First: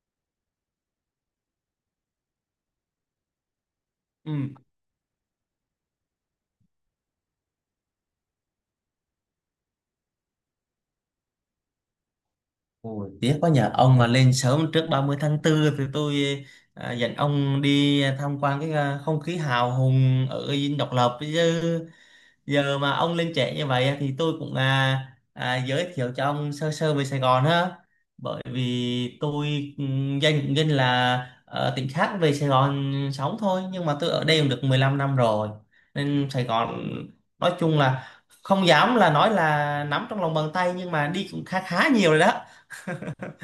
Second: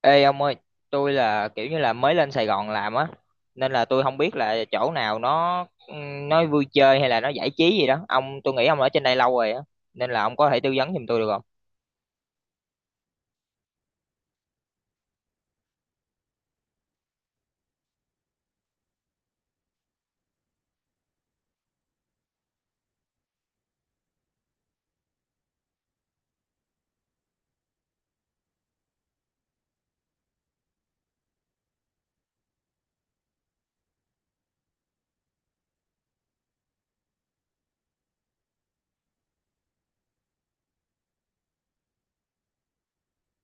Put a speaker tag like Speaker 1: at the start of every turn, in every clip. Speaker 1: Ê ông ơi, tôi là kiểu như là mới lên Sài Gòn làm á, nên là tôi không biết
Speaker 2: Ừ.
Speaker 1: là chỗ nào nó ừ, nó vui chơi hay là nó giải trí gì đó. Ông, tôi nghĩ ông ở trên đây lâu rồi á, nên là ông có thể tư vấn giùm tôi được không?
Speaker 2: Ôi, tiếc quá nhờ ông mà lên sớm trước 30/4 thì tôi dẫn ông đi tham quan cái không khí hào hùng ở Dinh Độc Lập, chứ giờ mà ông lên trễ như vậy thì tôi cũng giới thiệu cho ông sơ sơ về Sài Gòn ha. Bởi vì tôi danh là ở tỉnh khác về Sài Gòn sống thôi, nhưng mà tôi ở đây cũng được 15 năm rồi, nên Sài Gòn nói chung là không dám là nói là nắm trong lòng bàn tay, nhưng mà đi cũng khá khá nhiều rồi đó.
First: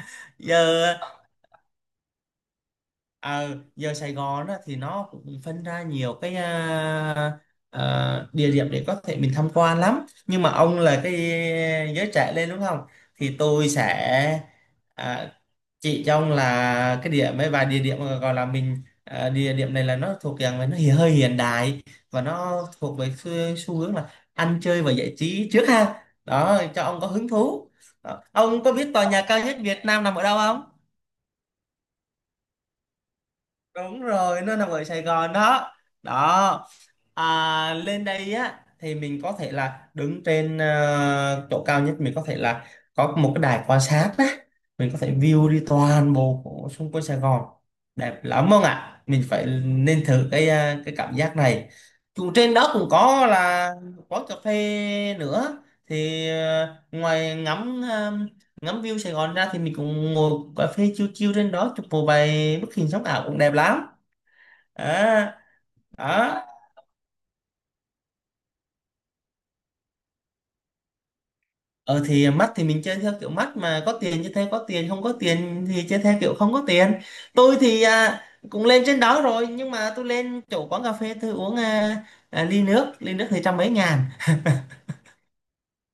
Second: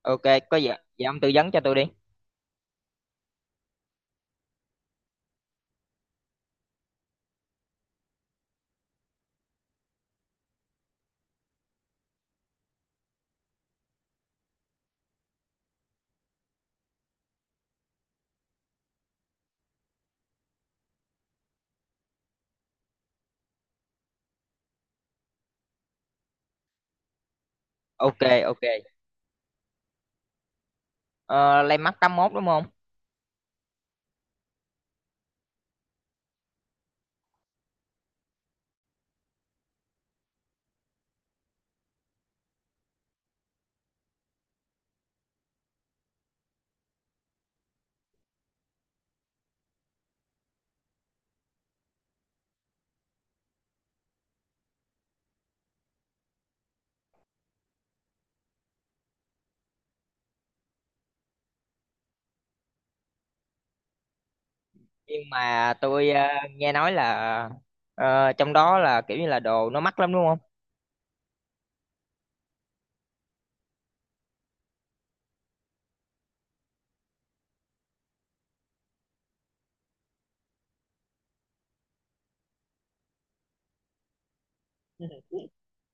Speaker 1: Ok, có gì,
Speaker 2: giờ
Speaker 1: vậy ông tư vấn cho tôi đi.
Speaker 2: à, giờ Sài Gòn á, thì nó cũng phân ra nhiều cái địa điểm để có thể mình tham quan lắm, nhưng mà ông là cái giới trẻ lên đúng không, thì tôi sẽ à, chỉ cho ông là cái điểm mấy vài địa điểm mà gọi là mình, địa điểm này là nó thuộc dạng là nó hiện hơi hiện đại, và nó thuộc về xu hướng là ăn chơi và giải trí trước ha, đó cho ông có hứng thú
Speaker 1: Ok,
Speaker 2: đó.
Speaker 1: ok.
Speaker 2: Ông có biết tòa nhà cao nhất Việt Nam nằm ở đâu không?
Speaker 1: Ờ, Landmark tám mốt đúng không?
Speaker 2: Đúng rồi, nó nằm ở Sài Gòn đó đó. Lên đây á thì mình có thể là đứng trên chỗ cao nhất, mình có thể là có một cái đài quan sát á, mình có thể view đi toàn bộ của xung quanh Sài Gòn đẹp lắm không ạ. Mình phải nên thử cái cái cảm giác này, dù trên đó cũng có là quán cà phê nữa, thì ngoài ngắm ngắm view Sài Gòn ra thì mình cũng ngồi cà phê chill chill trên đó chụp một vài bức hình sống ảo cũng đẹp lắm.
Speaker 1: Nhưng
Speaker 2: à,
Speaker 1: mà tôi
Speaker 2: Đó.
Speaker 1: nghe nói là trong đó là kiểu như là đồ nó mắc lắm đúng không?
Speaker 2: Ờ thì mắt thì mình chơi theo kiểu mắt, mà có tiền chơi theo có tiền, không có tiền thì chơi theo kiểu không có tiền. Tôi thì cũng lên trên đó rồi, nhưng mà tôi lên chỗ quán cà phê tôi uống ly nước thì trăm mấy ngàn.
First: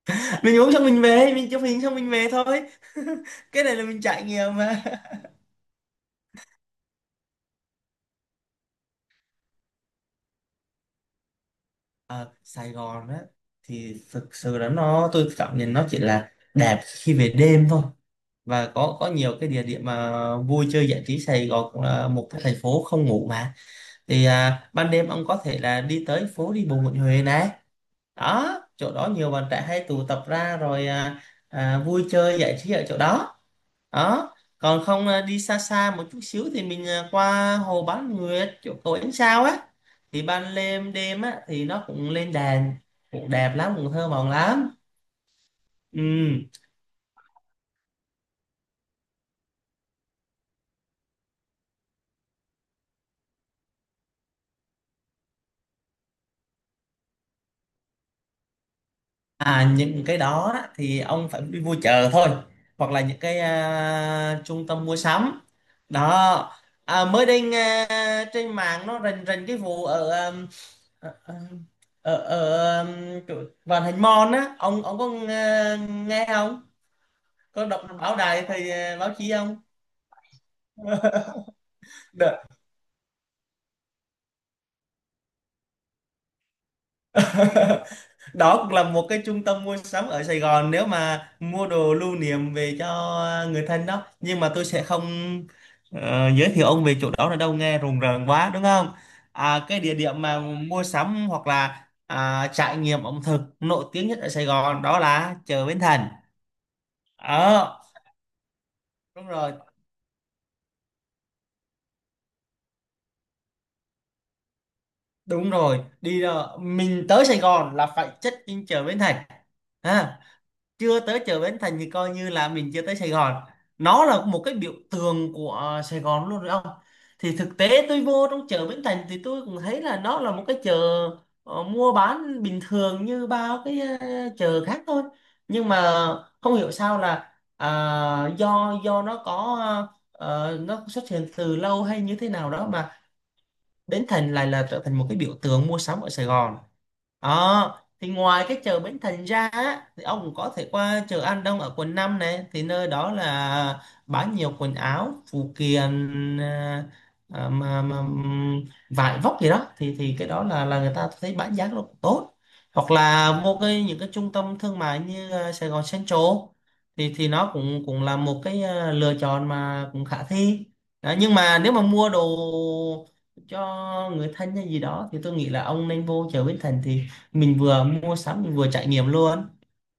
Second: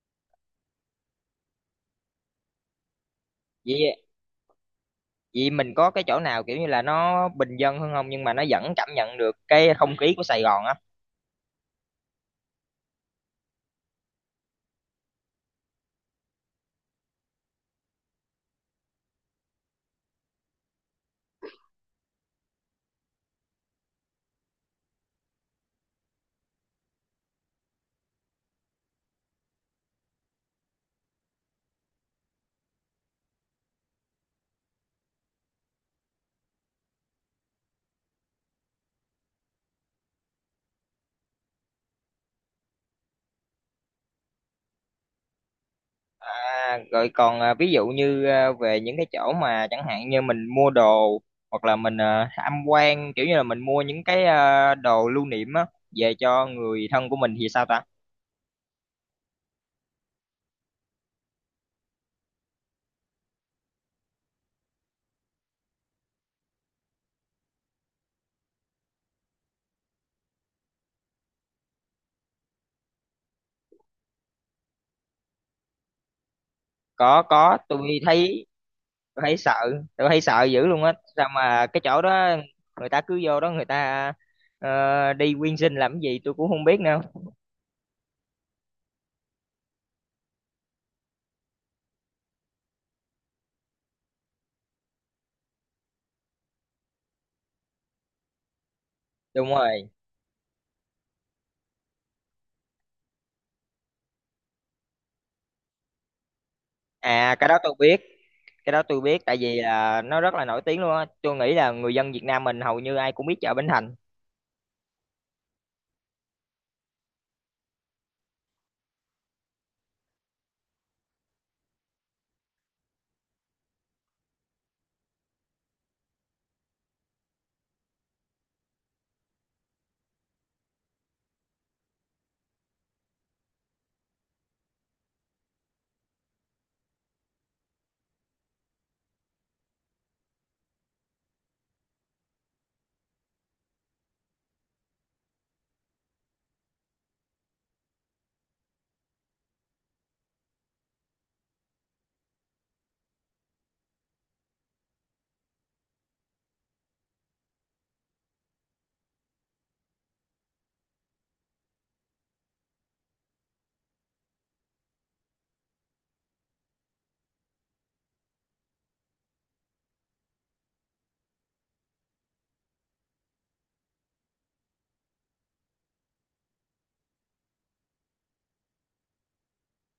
Speaker 2: Mình uống xong mình về, mình chụp hình xong mình về thôi. Cái này là
Speaker 1: Vậy
Speaker 2: mình trải nghiệm mà.
Speaker 1: vậy mình có cái chỗ nào kiểu như là nó bình dân hơn không nhưng mà nó vẫn cảm nhận được cái không khí của Sài Gòn á?
Speaker 2: Ờ, Sài Gòn á thì thực sự là nó tôi cảm nhận nó chỉ là đẹp khi về đêm thôi, và có nhiều cái địa điểm mà vui chơi giải trí. Sài Gòn cũng là một cái thành phố không ngủ mà. Thì ban đêm ông có thể là đi tới phố đi bộ Nguyễn Huệ này đó, chỗ đó nhiều bạn trẻ hay tụ tập ra rồi vui chơi giải trí ở chỗ đó đó. Còn không đi xa xa một chút xíu thì mình qua hồ Bán Nguyệt chỗ cầu ánh sao á, thì ban đêm đêm á thì nó cũng lên đèn, cũng đẹp lắm cũng thơ mộng lắm. Ừ.
Speaker 1: À, rồi còn ví dụ như về những cái chỗ mà chẳng hạn như mình mua đồ, hoặc là mình tham quan kiểu như là mình mua những cái đồ lưu niệm á về cho người thân của mình thì sao ta?
Speaker 2: À, những cái đó á, thì ông phải đi mua chợ thôi, hoặc là những cái trung tâm mua sắm đó. Mới đây nghe trên mạng nó rình rình cái vụ ở ở, ở, ở chỗ Vạn Hạnh Mall á, ông có nghe không,
Speaker 1: Có,
Speaker 2: có đọc
Speaker 1: tôi
Speaker 2: báo
Speaker 1: thấy,
Speaker 2: đài thì báo
Speaker 1: tôi
Speaker 2: chí
Speaker 1: thấy sợ
Speaker 2: không?
Speaker 1: tôi thấy sợ dữ luôn á, sao mà cái chỗ đó
Speaker 2: Được.
Speaker 1: người ta cứ vô đó, người ta đi quyên sinh làm cái gì tôi cũng không biết nữa.
Speaker 2: Đó cũng là một cái trung tâm mua sắm ở Sài Gòn, nếu mà mua đồ lưu niệm về cho người thân đó, nhưng mà tôi sẽ không giới thiệu ông về chỗ đó là đâu, nghe rùng rợn quá đúng không.
Speaker 1: Đúng
Speaker 2: Cái
Speaker 1: rồi,
Speaker 2: địa điểm mà mua sắm hoặc là trải nghiệm ẩm thực nổi tiếng nhất ở Sài Gòn đó là chợ Bến Thành.
Speaker 1: à cái đó tôi
Speaker 2: Ờ,
Speaker 1: biết, cái đó tôi biết,
Speaker 2: đúng
Speaker 1: tại
Speaker 2: rồi
Speaker 1: vì là nó rất là nổi tiếng luôn á, tôi nghĩ là người dân Việt Nam mình hầu như ai cũng biết chợ Bến Thành.
Speaker 2: đúng rồi, đi ra- mình tới Sài Gòn là phải check in chợ Bến Thành. Ha. Chưa tới chợ Bến Thành thì coi như là mình chưa tới Sài Gòn, nó là một cái biểu tượng của Sài Gòn luôn rồi ông. Thì thực tế tôi vô trong chợ Bến Thành thì tôi cũng thấy là nó là một cái chợ mua bán bình thường như bao cái chợ khác thôi, nhưng mà không hiểu sao là do nó có nó xuất hiện từ lâu hay như thế nào đó, mà Bến Thành lại là trở thành một cái biểu tượng mua sắm ở Sài Gòn. Ờ, thì ngoài cái chợ Bến Thành ra á, thì ông cũng có thể qua chợ An Đông ở quận 5 này, thì nơi đó là bán nhiều quần áo phụ kiện mà vải vóc gì đó, thì cái đó là người ta thấy bán giá nó cũng tốt, hoặc là vô cái những cái trung tâm thương mại như Sài Gòn Central thì nó cũng cũng là một cái lựa chọn mà cũng khả thi đó. Nhưng mà nếu mà mua đồ cho người thân hay gì đó, thì tôi nghĩ là ông nên vô chợ Bến Thành, thì mình vừa mua sắm mình vừa trải nghiệm luôn.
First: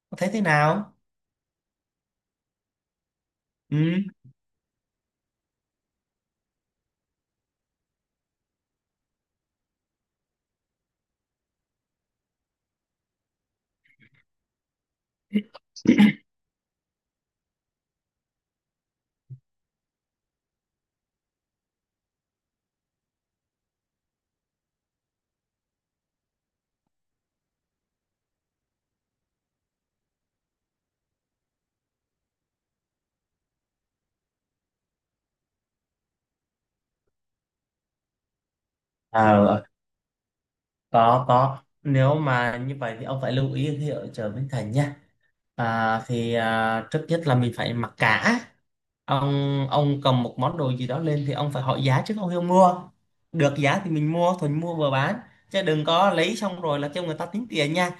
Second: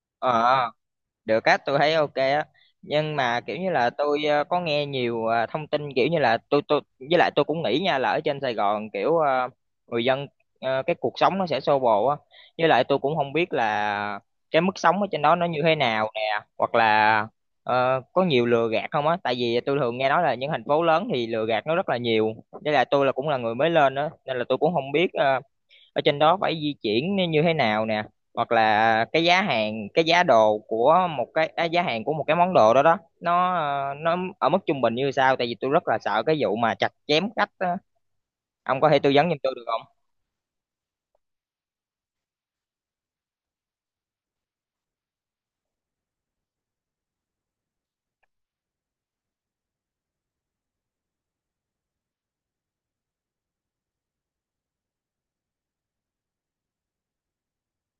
Speaker 2: Ông thấy thế
Speaker 1: Ờ,
Speaker 2: nào?
Speaker 1: được á, tôi thấy ok á, nhưng mà kiểu như
Speaker 2: Ừ.
Speaker 1: là tôi có nghe nhiều thông tin, kiểu như là tôi với lại tôi cũng nghĩ nha, là ở trên Sài Gòn kiểu người dân cái cuộc sống nó sẽ xô bồ á, với lại tôi cũng không biết là cái mức sống ở trên đó nó như thế nào nè, hoặc là có nhiều lừa gạt không á, tại vì tôi thường nghe nói là những thành phố lớn thì lừa gạt nó rất là nhiều, với lại tôi là cũng là người mới lên á, nên là tôi cũng không biết ở trên đó phải di chuyển như như thế nào nè, hoặc là cái giá hàng, cái giá đồ của một cái giá hàng của một cái món đồ đó, đó nó nó ở mức trung bình như sao, tại vì tôi rất là sợ cái vụ mà chặt chém khách á. Ông có thể tư vấn giùm tôi được
Speaker 2: à
Speaker 1: không?
Speaker 2: Có, nếu mà như vậy thì ông phải lưu ý khi ở chợ Bến Thành nha. Thì trước nhất là mình phải mặc cả. Ông cầm một món đồ gì đó lên, thì ông phải hỏi giá trước, ông hiểu mua được giá thì mình mua, thuần mua vừa bán, chứ đừng có lấy xong rồi là kêu người ta tính tiền nha.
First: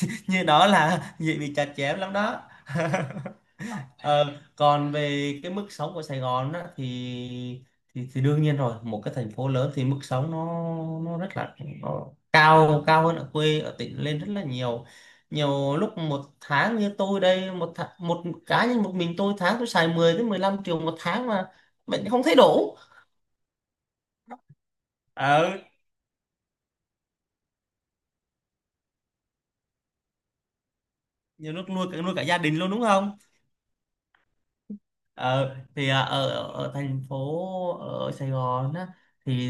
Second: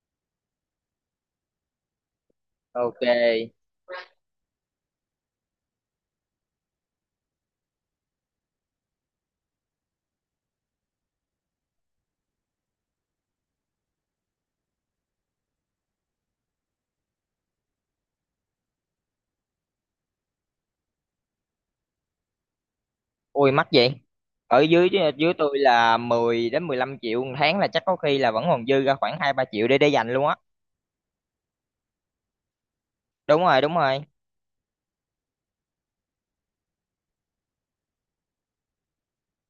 Speaker 2: Như đó là dễ bị chặt chém lắm đó.
Speaker 1: Ok.
Speaker 2: Ờ, còn về cái mức sống của Sài Gòn á, thì, thì đương nhiên rồi, một cái thành phố lớn thì mức sống nó rất là nó cao cao hơn ở quê ở tỉnh lên rất là nhiều. Nhiều lúc một tháng như tôi đây, một cá nhân một mình tôi, tháng tôi xài 10 đến 15 triệu một tháng mà mình không thấy đủ.
Speaker 1: Ui mắc vậy. Ở dưới dưới tôi
Speaker 2: Ờ,
Speaker 1: là 10 đến 15 triệu một tháng là chắc có khi là vẫn còn dư ra khoảng hai ba triệu để dành luôn á.
Speaker 2: nhiều lúc nuôi cả gia đình luôn đúng không.
Speaker 1: Đúng rồi, đúng rồi.
Speaker 2: Ờ, thì à, ở, ở ở thành phố ở Sài Gòn á, thì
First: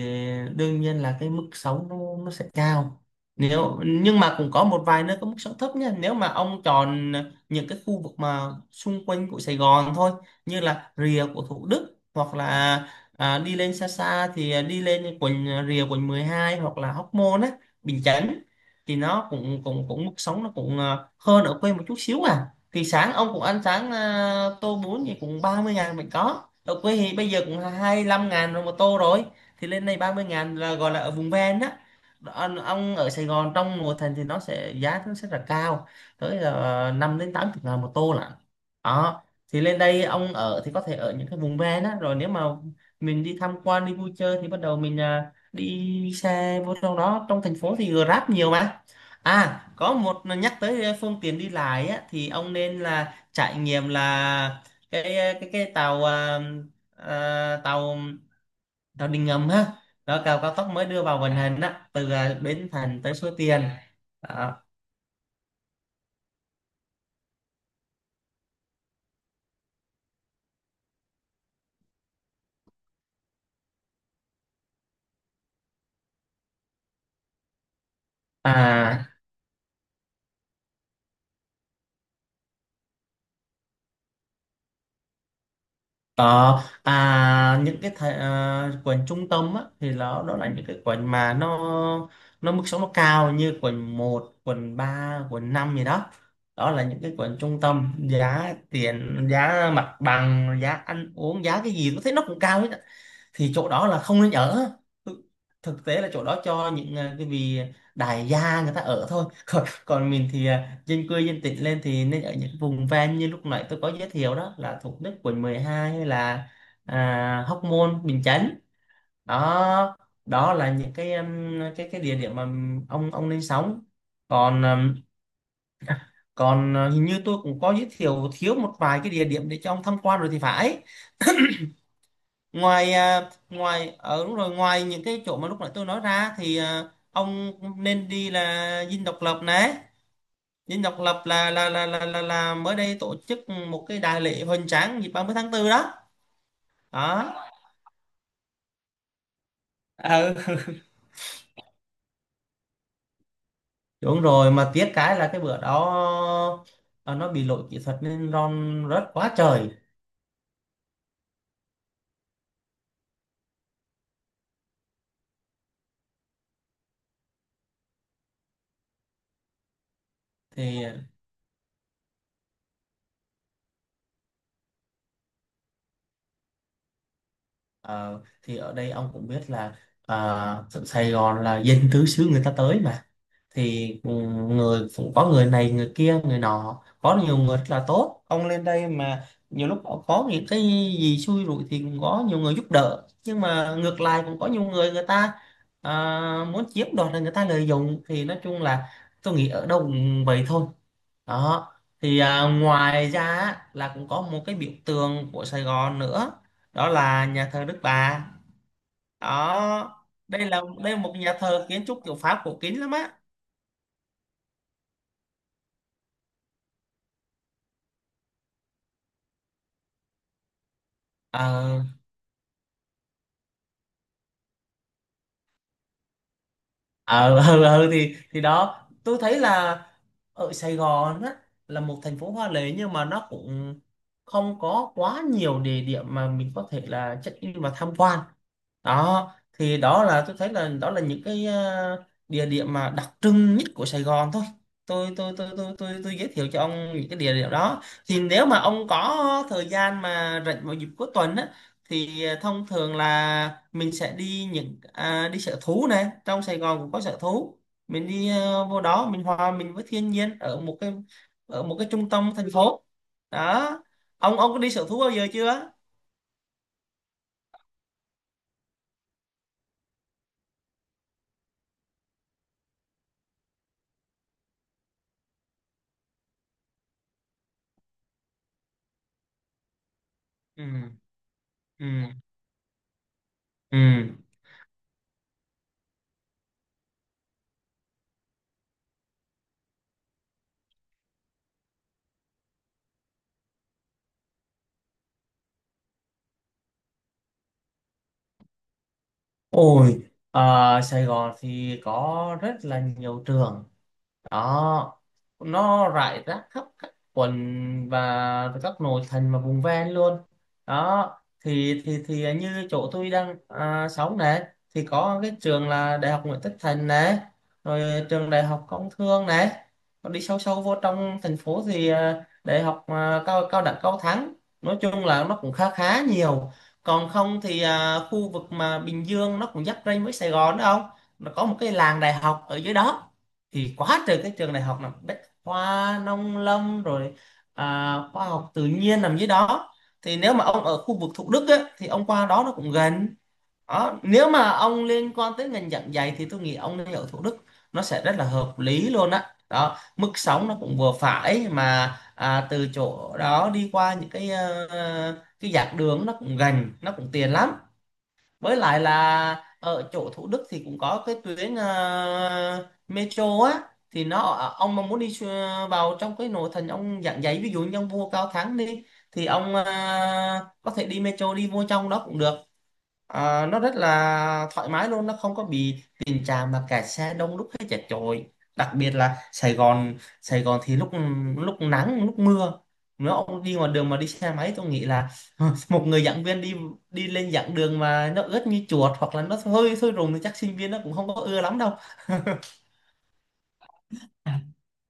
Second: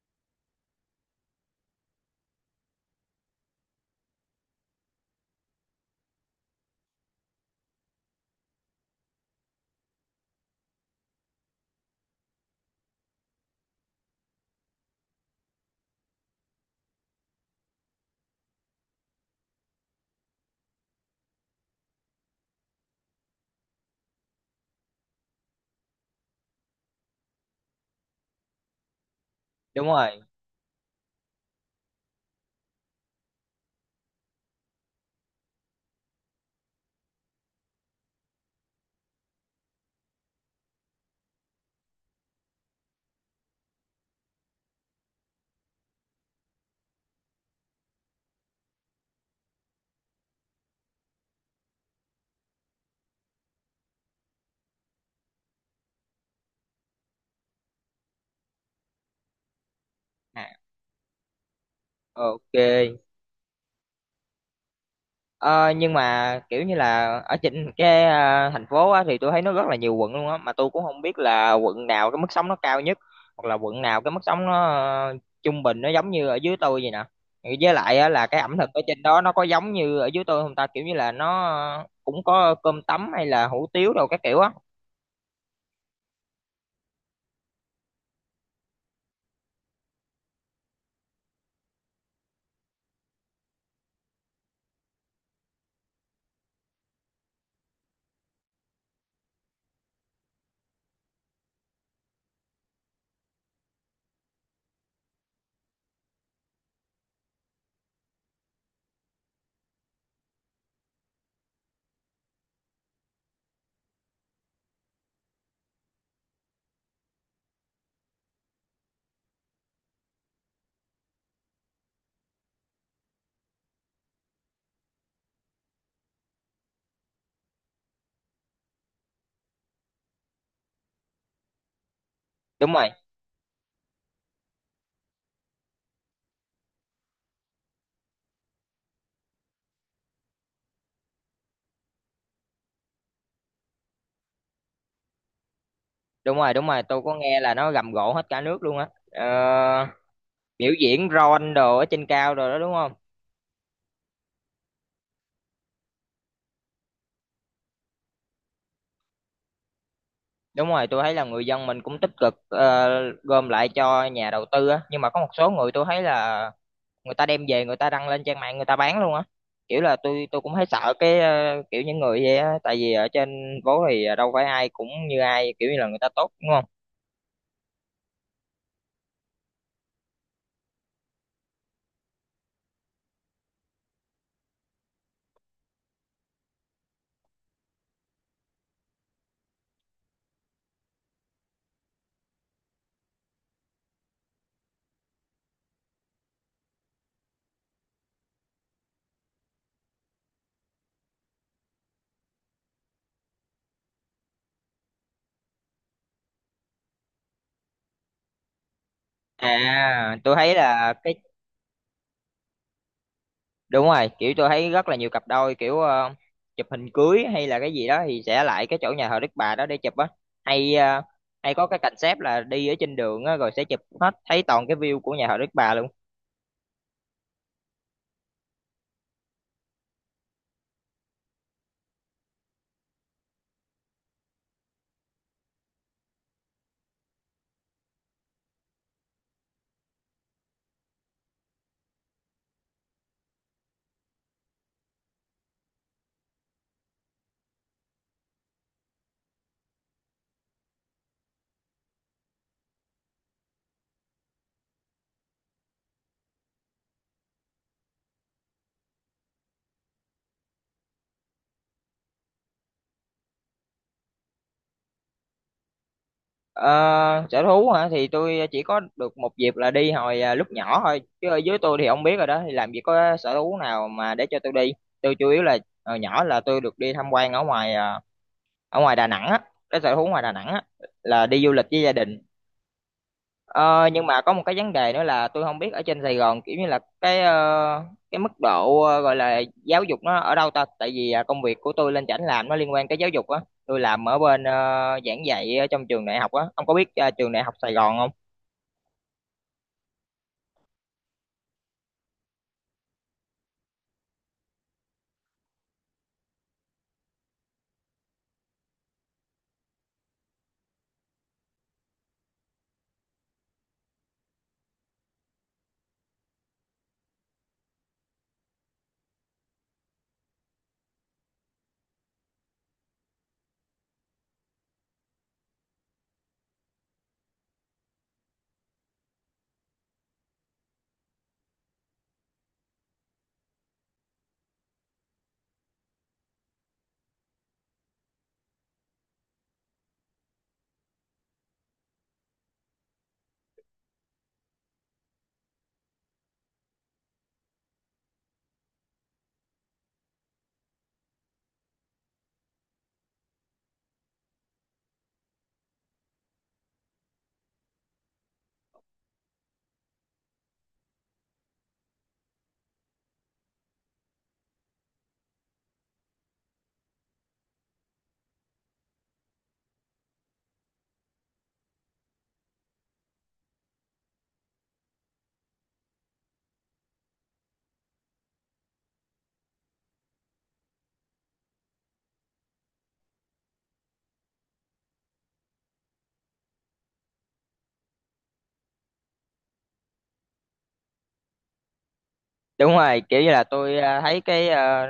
Speaker 2: đương nhiên là cái mức sống nó sẽ cao, nếu nhưng mà cũng có một vài nơi có mức sống thấp nha, nếu mà ông chọn những cái khu vực mà xung quanh của Sài Gòn thôi, như là rìa của Thủ Đức hoặc là đi lên xa xa thì đi lên quận rìa quận 12, hoặc là Hóc Môn á, Bình Chánh. Thì nó cũng cũng cũng mức sống nó cũng hơn ở quê một chút xíu à. Thì sáng ông cũng ăn sáng tô bún thì cũng 30.000, mình có ở quê thì bây giờ cũng 25 ngàn rồi một tô rồi, thì lên
Speaker 1: Đúng
Speaker 2: đây ba
Speaker 1: rồi.
Speaker 2: mươi ngàn là gọi là ở vùng ven á. Ông ở Sài Gòn trong nội thành thì nó sẽ giá nó sẽ là cao tới là 5 đến 80 ngàn một tô lận đó. Thì lên đây ông ở thì có thể ở những cái vùng ven á, rồi nếu mà mình đi tham quan đi vui chơi thì bắt đầu mình đi xe vô trong đó, trong thành phố thì Grab nhiều mà. À, có một nhắc tới phương tiện đi lại á, thì ông nên là trải nghiệm là cái cái tàu tàu tàu điện ngầm ha, đó tàu
Speaker 1: À,
Speaker 2: cao tốc mới đưa vào vận hành á, từ Bến Thành
Speaker 1: ok.
Speaker 2: tới Suối Tiên. Đó.
Speaker 1: Ờ, nhưng mà kiểu như là ở trên cái thành phố á, thì tôi thấy nó rất là nhiều quận luôn á, mà tôi cũng không biết là quận nào cái mức sống nó cao nhất, hoặc là quận nào cái mức sống nó ờ, trung bình, nó giống như ở dưới tôi vậy nè. Với lại á, là cái ẩm thực ở trên
Speaker 2: À,
Speaker 1: đó nó có giống như ở dưới tôi không ta, kiểu như là nó cũng có cơm tấm hay là hủ tiếu đâu các kiểu á.
Speaker 2: Ờ, những cái quần trung tâm á, thì nó đó là những cái quần mà nó mức sống nó cao, như quần một, quần ba, quần 5 gì đó. Đó là những cái quần trung tâm, giá tiền, giá mặt bằng, giá ăn uống, giá cái gì tôi thấy nó cũng cao hết á. Thì chỗ đó là không nên ở. Thực Thực tế là chỗ đó cho những cái vì đại gia người ta ở thôi. Còn còn mình thì dân quê dân tỉnh lên thì nên ở những vùng ven, như lúc nãy tôi có giới thiệu đó là Thủ Đức, quận 12, hay là Hóc Môn, Bình Chánh đó. Đó là những cái cái địa điểm mà ông nên sống. Còn còn hình như tôi cũng có giới thiệu thiếu một vài cái địa điểm để cho ông tham quan rồi thì phải.
Speaker 1: Đúng rồi,
Speaker 2: Ngoài ngoài ở đúng rồi, ngoài những cái chỗ mà lúc nãy tôi nói ra thì ông nên đi là Dinh Độc Lập này. Dinh Độc Lập là mới đây tổ chức một cái đại lễ hoành tráng dịp 30 tháng 4 đó.
Speaker 1: đúng rồi. Đúng rồi, tôi có
Speaker 2: Đó.
Speaker 1: nghe là nó rầm rộ hết cả nước luôn á. Ờ,
Speaker 2: Ừ.
Speaker 1: biểu diễn ron đồ ở trên cao rồi đó đúng không?
Speaker 2: Đúng rồi, mà tiếc cái là cái bữa đó ờ, nó bị lỗi kỹ thuật nên ron rớt quá trời.
Speaker 1: Đúng rồi, tôi thấy là người dân mình cũng tích cực gom lại cho nhà đầu tư á, nhưng mà có một số người tôi thấy là người ta đem về, người ta đăng lên trang mạng người ta bán luôn á. Kiểu là tôi cũng thấy
Speaker 2: Thì
Speaker 1: sợ cái kiểu những người vậy á, tại vì ở trên phố thì đâu phải ai cũng như ai, kiểu như là người ta tốt đúng không?
Speaker 2: ờ, thì ở đây ông cũng biết là Sài Gòn là dân tứ xứ người ta tới mà, thì ừ, người cũng có người này người kia người nọ, có nhiều người rất là tốt. Ông lên đây mà nhiều lúc có những cái gì xui rủi thì cũng có nhiều người giúp đỡ, nhưng mà ngược lại cũng có nhiều người người ta à, muốn chiếm đoạt, là người ta lợi dụng. Thì nói chung là tôi nghĩ ở đâu cũng vậy thôi đó. Ngoài ra á, là cũng có một cái biểu tượng của Sài Gòn nữa, đó là nhà thờ Đức Bà đó.
Speaker 1: À, tôi
Speaker 2: đây
Speaker 1: thấy
Speaker 2: là
Speaker 1: là
Speaker 2: đây là một
Speaker 1: cái
Speaker 2: nhà thờ kiến trúc kiểu Pháp cổ kính lắm á.
Speaker 1: đúng rồi, kiểu tôi thấy rất là nhiều cặp đôi kiểu chụp hình cưới hay là cái gì đó thì sẽ lại cái chỗ nhà thờ Đức Bà đó để chụp á, hay hay có cái
Speaker 2: Ờ,
Speaker 1: concept là đi ở trên đường á rồi sẽ chụp hết thấy toàn cái view của nhà thờ Đức Bà luôn.
Speaker 2: ờ ừ, thì đó tôi thấy là ở Sài Gòn á, là một thành phố hoa lệ nhưng mà nó cũng không có quá nhiều địa điểm mà mình có thể là check in và tham quan. Đó, thì đó là tôi thấy là đó là những cái địa điểm mà đặc trưng nhất của Sài Gòn thôi. Tôi giới thiệu cho ông những cái địa điểm đó, thì nếu mà ông có thời gian mà rảnh vào dịp cuối tuần á, thông thường là mình sẽ đi đi sở thú này. Trong Sài Gòn cũng có sở thú, mình đi vô đó mình hòa mình với thiên nhiên ở một cái trung tâm thành phố đó. Ông có đi sở thú bao giờ chưa?
Speaker 1: Ờ, sở thú hả, thì tôi chỉ có được một dịp là đi hồi lúc nhỏ thôi, chứ ở dưới tôi thì không biết rồi đó, thì làm gì có sở thú nào mà để cho tôi đi. Tôi chủ yếu là hồi nhỏ là tôi được đi tham quan ở ngoài ở ngoài Đà Nẵng á, cái sở thú ngoài Đà Nẵng á,
Speaker 2: Ừ,
Speaker 1: là đi du lịch với
Speaker 2: ừ,
Speaker 1: gia đình.
Speaker 2: ừ.
Speaker 1: Ờ, nhưng mà có một cái vấn đề nữa là tôi không biết ở trên Sài Gòn kiểu như là cái cái mức độ gọi là giáo dục nó ở đâu ta, tại vì công việc của tôi lên chảnh làm nó liên quan tới giáo dục á. Tôi làm ở bên giảng dạy ở trong trường đại học á, ông có biết trường đại học Sài Gòn không?
Speaker 2: Ôi, Sài Gòn thì có rất là nhiều trường đó, nó rải rác khắp các quận và các nội thành và vùng ven luôn đó. Thì như chỗ tôi đang sống này thì có cái trường là đại học Nguyễn Tất Thành này, rồi trường đại học Công Thương này. Còn đi sâu sâu vô trong thành phố thì cao cao đẳng Cao Thắng. Nói chung là nó cũng khá khá nhiều. Còn không thì khu vực mà Bình Dương nó cũng giáp ranh với Sài Gòn đó không, nó có một cái làng đại học ở dưới đó, thì quá trời các trường đại học là bách khoa, nông lâm, rồi khoa học tự nhiên nằm dưới đó. Thì nếu mà ông ở khu vực Thủ Đức á, thì ông qua đó nó cũng gần đó. Nếu mà ông liên quan tới ngành giảng dạy thì tôi nghĩ ông nên ở Thủ Đức, nó sẽ rất là hợp lý luôn á. Đó, mức sống nó cũng vừa phải, mà từ chỗ đó đi qua những cái cái giảng đường nó cũng gần, nó cũng tiền lắm. Với lại là ở chỗ Thủ Đức thì cũng có cái tuyến metro á, thì nó, ông mà muốn đi vào trong cái nội thành ông giảng giấy, ví dụ như ông vua Cao Thắng đi, thì ông có thể đi metro đi vô trong đó cũng được. Ờ, nó rất là thoải mái luôn, nó không có bị tình trạng mà kẹt xe đông đúc hay chật chội. Đặc biệt là Sài Gòn thì lúc lúc nắng lúc mưa, nếu ông đi ngoài đường mà đi xe máy tôi nghĩ là một người giảng viên đi đi lên giảng đường mà nó ướt như chuột hoặc là nó hơi sôi rùng thì chắc sinh viên nó cũng không có ưa lắm đâu.
Speaker 1: Đúng rồi, kiểu như là tôi thấy cái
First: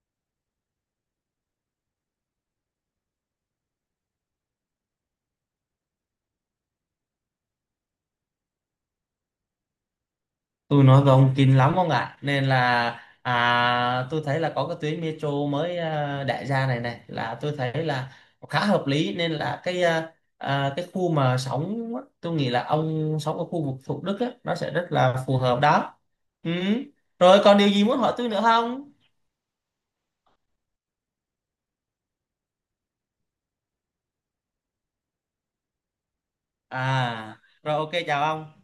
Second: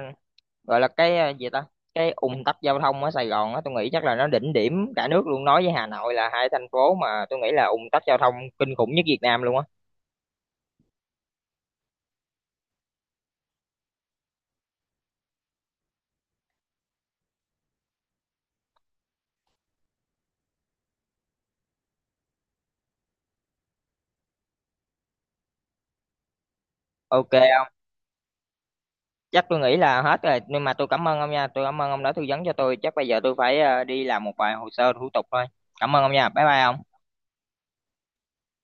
Speaker 1: gọi là cái gì ta, cái ùn tắc giao thông ở Sài Gòn á, tôi nghĩ chắc là nó đỉnh điểm cả nước luôn, nói với Hà Nội là hai thành phố mà tôi nghĩ là ùn tắc giao thông kinh khủng nhất Việt Nam luôn á.
Speaker 2: Tôi nói với ông kinh lắm ông ạ, nên là tôi thấy là có cái tuyến metro mới, đại gia này này, là tôi thấy là khá hợp lý. Nên là cái khu mà sống á, tôi nghĩ là ông sống ở khu vực Thủ Đức á, nó sẽ rất là phù hợp đó. Ừ. Rồi, còn
Speaker 1: Ok,
Speaker 2: điều gì muốn hỏi tôi nữa không?
Speaker 1: chắc tôi nghĩ là hết rồi, nhưng mà tôi cảm ơn ông nha, tôi cảm ơn ông đã tư vấn cho tôi, chắc bây giờ tôi phải đi làm một vài hồ sơ thủ tục thôi. Cảm ơn ông nha, bye bye ông.
Speaker 2: À, rồi, ok, chào ông.